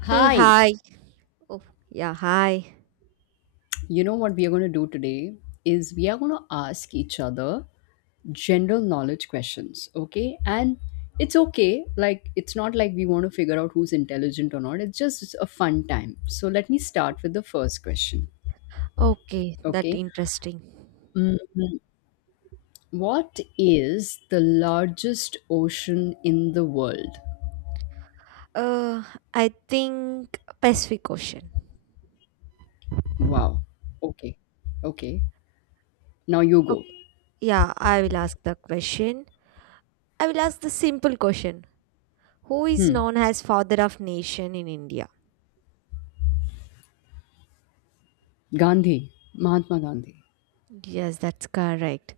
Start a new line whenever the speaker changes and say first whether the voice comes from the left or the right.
right: Hey,
left: Hi,
right: hi. Oh, yeah, hi.
left: you know what we are going to do today is we are going to ask each other general knowledge questions, okay? And it's okay, like, it's not like we want to figure out who's intelligent or not, it's just a fun time. So, let me start with the first question,
right: Okay, that
left: okay?
right: interesting.
left: Mhm. What is the largest ocean in the world?
right: Uh, I think Pacific Ocean.
left: Wow, okay, okay, now you go.
right: Okay, yeah, I will ask the question. I will ask the simple question. Who is
left: Hmm,
right: known as father of nation in India?
left: Gandhi, Mahatma Gandhi.
right: Yes, that's correct.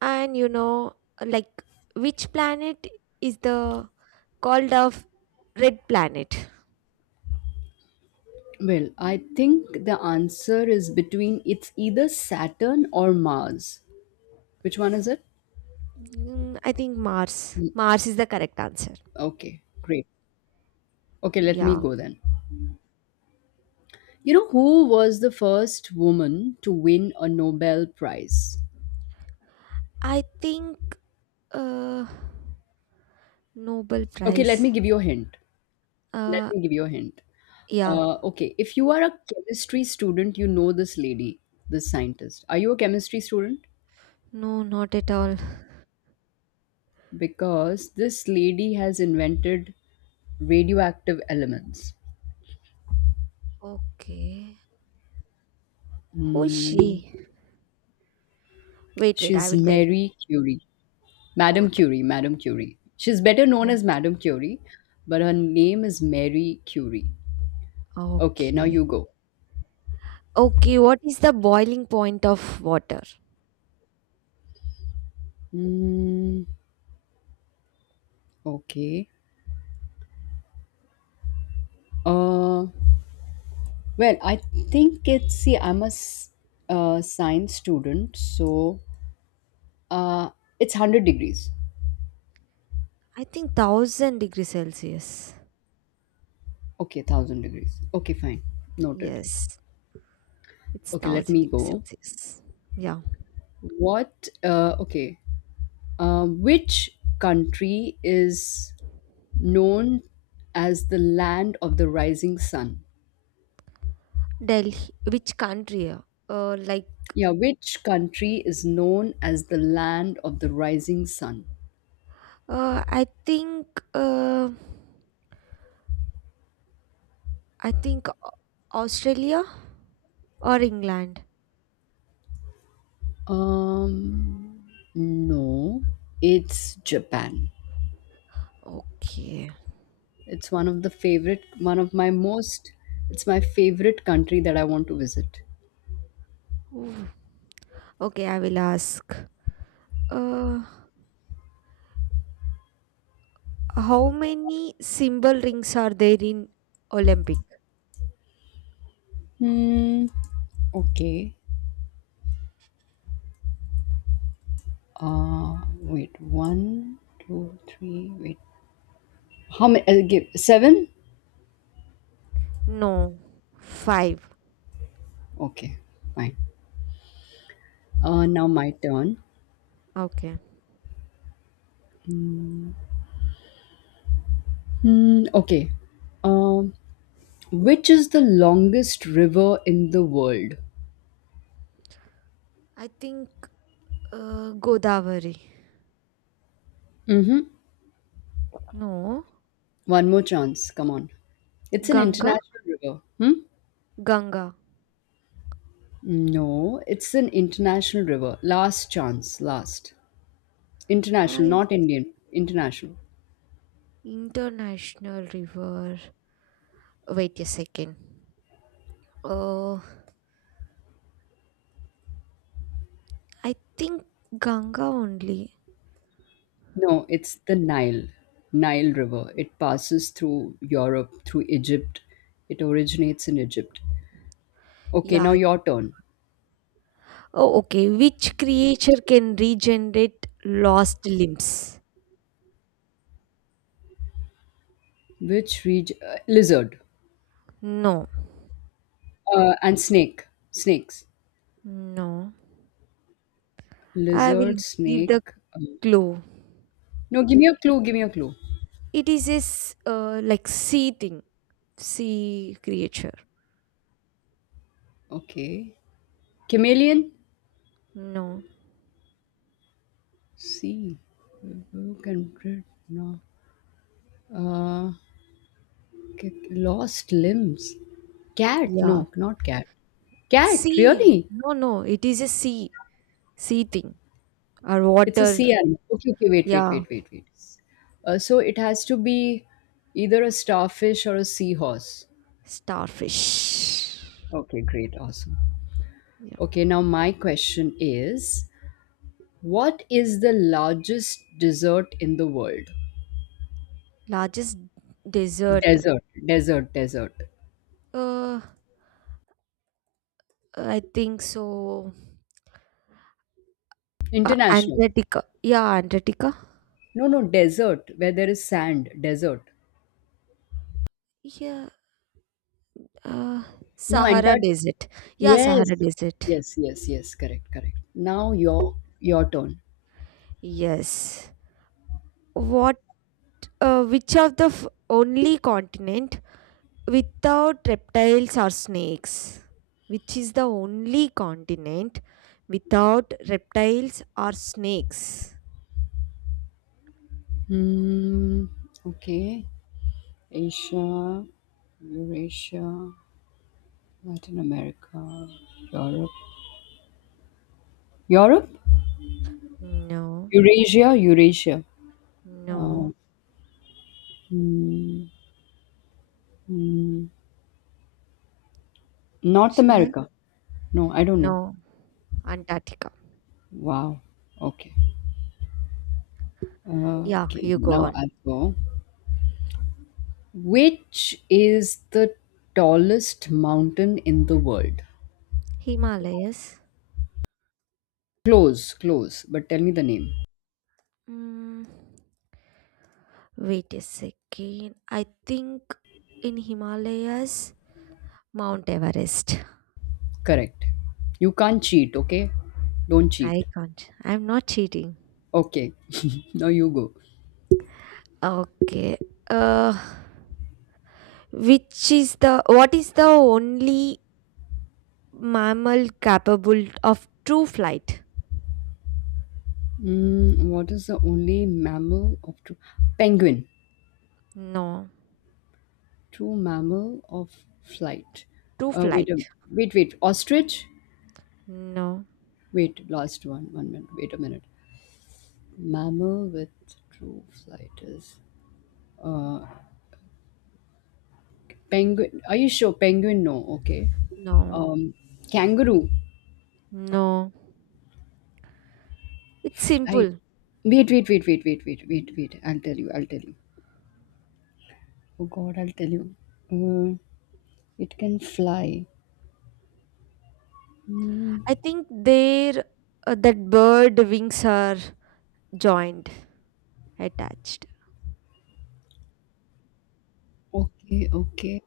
right: And you know, like which planet is the called of red planet?
left: Well, I think the answer is between it's either Saturn or Mars. Which one is it?
right: Mm, I think Mars. Mars is the correct answer.
left: Okay, great. Okay, let me
right: Yeah.
left: go then. You know, who was the first woman to win a Nobel Prize?
right: I think Uh, Nobel
left: Okay, let
right: Prize.
left: me give you a hint. Let
right: Uh,
left: me give you a hint.
right: yeah.
left: Okay, if you are a chemistry student, you know this lady, this scientist. Are you a chemistry student?
right: No, not at all.
left: Because this lady has invented radioactive elements.
right: Okay. Who is
left: Hmm.
right: she? Wait, wait, I
left: She's
right: will tell you.
left: Mary Curie.
right: Oh,
left: Madame
right: the,
left: Curie, Madame Curie. She's better known as
right: okay.
left: Madame Curie, but her name is Mary Curie. Okay, now
right: Okay.
left: you go.
right: Okay, what is the boiling point of water?
left: Mm, okay. Uh, well, I think it's, see, I'm a science student, so uh, it's 100 degrees.
right: I think 1000 degrees Celsius.
left: Okay, 1000 degrees. Okay, fine. Noted.
right: Yes, it's
left: Okay, let
right: 1000
left: me
right: degrees
left: go.
right: Celsius. Yeah.
left: What, okay. Which country is known as the land of the rising sun.
right: Delhi, which country? Uh, like,
left: Yeah, which country is known as the land of the rising sun?
right: uh, I think, uh, I think Australia or England.
left: Um, no, it's Japan.
right: Okay.
left: It's one of the favorite, one of my most, it's my favorite country that I want to visit.
right: Ooh. Okay, I will ask. Uh, how many symbol rings are there in Olympic?
left: Hmm, okay. Wait, one, two, three, wait. How many? I'll give seven?
right: No, five.
left: Okay, fine. Now my turn.
right: Okay.
left: Hmm, okay. Um, which is the longest river in the world?
right: I think Godavari.
left: Mm-hmm.
right: No,
left: One more chance. Come on. It's an
right: Ganga.
left: international river. Hmm?
right: Ganga.
left: No, it's an international river. Last chance. Last. International,
right: I
left: not Indian. International.
right: international river. Wait a second. Uh, I think Ganga only.
left: No, it's the Nile. Nile River. It passes through Europe, through Egypt. It originates in Egypt. Okay,
right: Yeah,
left: now
right: yeah.
left: your turn.
right: Oh, okay. Which creature can regenerate lost limbs?
left: Which region? Lizard.
right: No.
left: And snake. Snakes.
right: No, I will
left: Lizard,
right: give the
left: snake.
right: clue.
left: No, give me a clue. Give me a clue.
right: It is this like sea thing, sea creature.
left: Okay. Chameleon.
right: No,
left: See. Can read- no. Uh, Lost limbs. Cat.
right: yeah,
left: No, not cat. Cat.
right: sea.
left: Really?
right: No, no, it is a sea, sea thing or
left: It's a
right: water.
left: sea animal. Okay. Okay. Wait. Wait.
right: Yeah,
left: Wait. Wait. Wait. So it has to be either a starfish or a seahorse.
right: starfish.
left: Okay, great, awesome.
right: Yeah,
left: Okay, now my question is what is the largest dessert in the world?
right: largest desert.
left: Desert, desert, desert.
right: Uh, I think so.
left: International.
right: Antarctica. Yeah, Antarctica.
left: No, no, desert, where there is sand, desert.
right: Yeah. Uh,
left: No,
right: Sahara
left: Antarctica.
right: Desert. Yeah,
left: Yes,
right: Sahara Desert.
left: yes, yes, yes, correct, correct. Now your turn.
right: Yes. What? Which of the only continent without reptiles or snakes? Which is the only continent without reptiles or snakes?
left: Hmm, okay. Asia, Eurasia, Latin America, Europe. Europe?
right: No,
left: Eurasia, Eurasia.
right: no.
left: Uh, hmm, hmm, North
right: Shall I?
left: America. No, I don't know.
right: No. Antarctica.
left: Wow. Okay.
right: Yeah,
left: Okay.
right: you go
left: Now
right: on.
left: I'll go. Which is the tallest mountain in the world?
right: Himalayas.
left: Close, close, but tell me the name.
right: Mm, wait a second. I think in Himalayas, Mount Everest.
left: Correct. You can't cheat, okay? Don't cheat.
right: I can't. I'm not cheating.
left: Okay, now you go.
right: Okay. Uh, Which is the what is the only mammal capable of true flight?
left: Mm, what is the only mammal of true penguin?
right: No.
left: True mammal of flight.
right: True
left: Uh, wait a
right: flight.
left: Wait, Ostrich?
right: No.
left: Wait, last one. One minute. Wait a minute. Mammal with true flight is. Uh, Penguin. Are you sure? Penguin? No. Okay.
right: No.
left: Um, Kangaroo.
right: No. It's
left: Flight.
right: simple.
left: Wait, wait, wait, wait, wait, wait, wait, wait. I'll tell you. I'll tell you. Oh God, I'll tell you. Uh, it can fly. Hmm.
right: I think their that bird wings are joined, attached.
left: Okay, okay.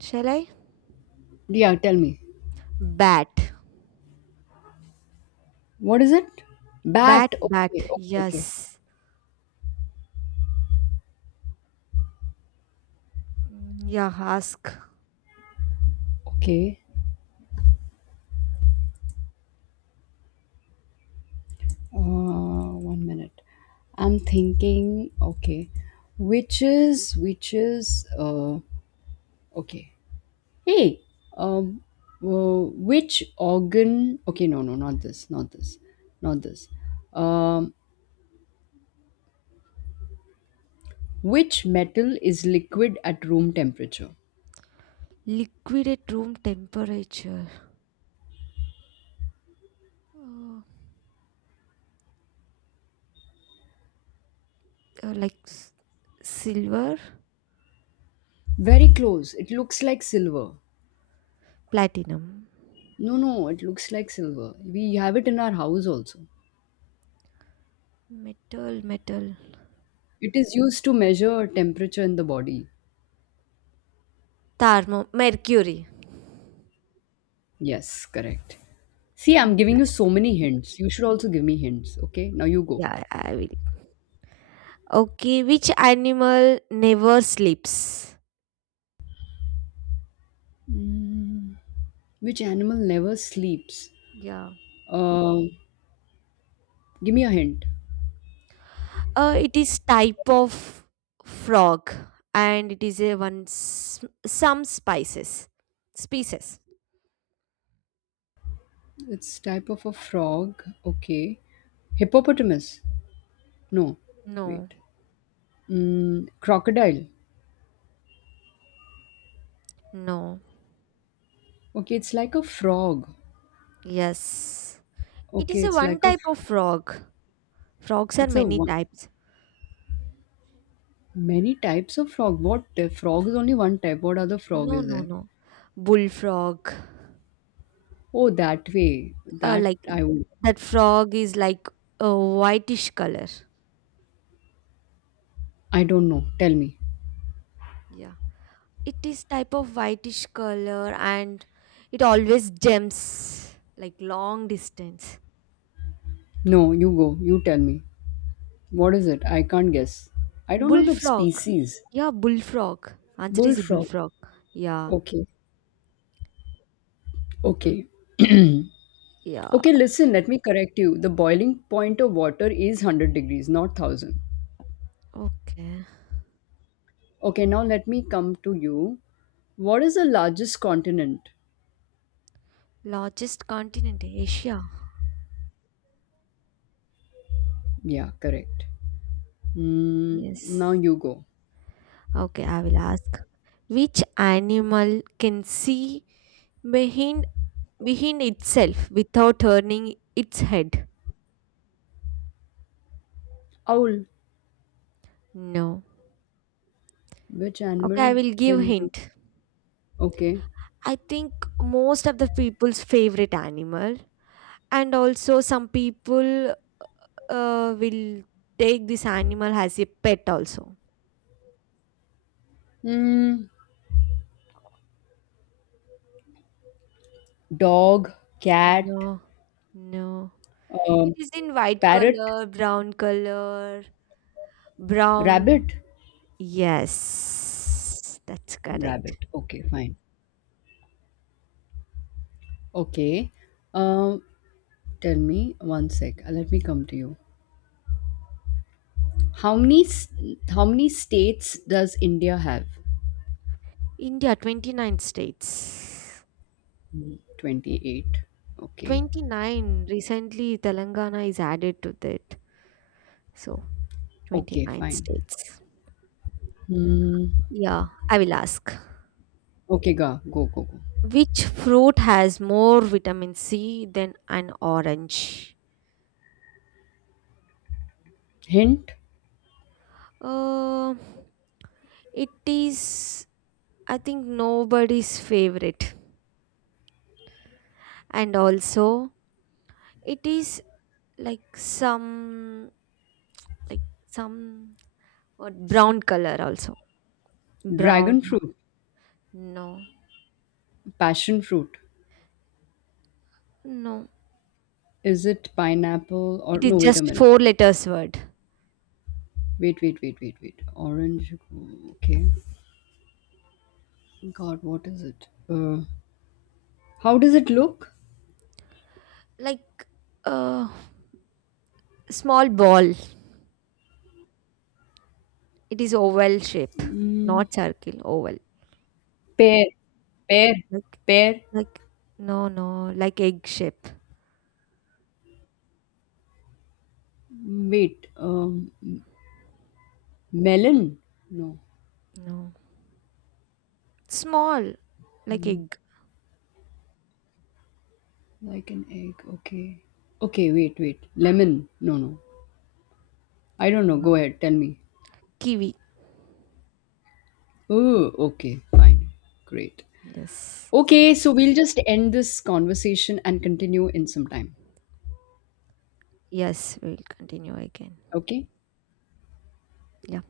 right: Shall I?
left: Yeah, tell me.
right: Bat.
left: What is it?
right: Bat
left: Bat.
right: bat.
left: Okay, okay, okay.
right: Yes. Mm, yeah, ask.
left: Okay. One minute. I'm thinking. Okay, witches, witches. Okay. Hey, um, uh, which organ? Okay, no, no, not this, not this, not this. Um, which metal is liquid at room temperature?
right: Liquid at room temperature. Uh, uh, like s- silver,
left: Very close. It looks like silver.
right: platinum.
left: No, no, it looks like silver. We have it in our house also.
right: Metal.
left: It is used to measure temperature in the body.
right: Thermo, mercury.
left: Yes, correct. See, I'm giving you
right: Yes.
left: so many hints. You should also give me hints, okay? Now you go.
right: Yeah, I will. Okay, which animal never sleeps?
left: Mm, which animal never sleeps?
right: Yeah.
left: Um, Give me a hint.
right: It is type of frog, and it is a one some spices species.
left: It's type of a frog. Okay. Hippopotamus. No.
right: No.
left: Wait. Mm, crocodile.
right: No.
left: Okay, it's like a frog.
right: Yes. It is
left: Okay,
right: a one type of frog. Frogs are
left: it's a
right: many
left: one,
right: types.
left: many types of frog. What frog is only one type? What other frog
right: No,
left: is
right: no,
left: there?
right: no. Bullfrog.
left: Oh, that way. That
right: Like
left: I. w-
right: that frog is like a whitish color.
left: I don't know. Tell me.
right: Yeah. It is type of whitish color and it always jumps like long distance.
left: No, you go. You tell me. What is it? I can't guess. I don't know the
right: Bullfrog.
left: species.
right: Yeah, bullfrog. Answer is
left: Bullfrog.
right: bullfrog. Yeah.
left: Okay. Okay.
right: Yeah.
left: Okay, listen, let me correct you. The boiling point of water is 100 degrees, not 1000.
right: Okay.
left: Okay, now let me come to you. What is the largest continent?
right: Largest continent, Asia.
left: Yeah, correct. Mm,
right: Yes.
left: now you go.
right: Okay, I will ask. Which animal can see behind behind itself without turning its head?
left: Owl.
right: No.
left: Which
right: Okay, I
left: animal
right: will give
left: can do?
right: hint.
left: Okay.
right: I think most of the people's favorite animal and also some people will take this animal as a pet also.
left: Mm, dog, cat,
right: No no, it
left: um,
right: is in white
left: parrot,
right: color brown color, brown.
left: rabbit.
right: Yes, that's correct.
left: Rabbit. Okay, fine. Okay. Um, Tell me one sec. Let me come to you. How many s- how many states does India have?
right: India 29 states.
left: Hmm, 28. Okay.
right: 29, recently Telangana is added to that, so
left: Okay,
right: 29
left: fine.
right: states.
left: Hmm.
right: Yeah, I will ask,
left: Okay, go, go, go, go.
right: which fruit has more vitamin C than an orange?
left: Hint:
right: Uh, it is, I think, nobody's favorite. And also, it is like some, like some brown color also. Brown.
left: dragon fruit,
right: No,
left: passion fruit.
right: no.
left: Is it pineapple or
right: It is
left: no? Wait a
right: just
left: minute.
right: four letters word.
left: Wait, wait, wait, wait, wait, wait. Orange. Okay. God, what is it? How does it look?
right: Like a small ball. It is oval shape, not circle, oval.
left: Pear, pear,
right: Like,
left: pear.
right: like, no, like egg shape.
left: Wait. Melon. No.
right: No. Small, like egg.
left: Like an egg, okay. Okay, wait, wait. Lemon. No, no. I don't know. Go
right: No.
left: ahead, tell me.
right: Kiwi.
left: Oh, okay, fine. Great.
right: Yes.
left: Okay, so we'll just end this conversation and continue in some time.
right: Yes, we'll continue again.
left: Okay?
right: Yeah.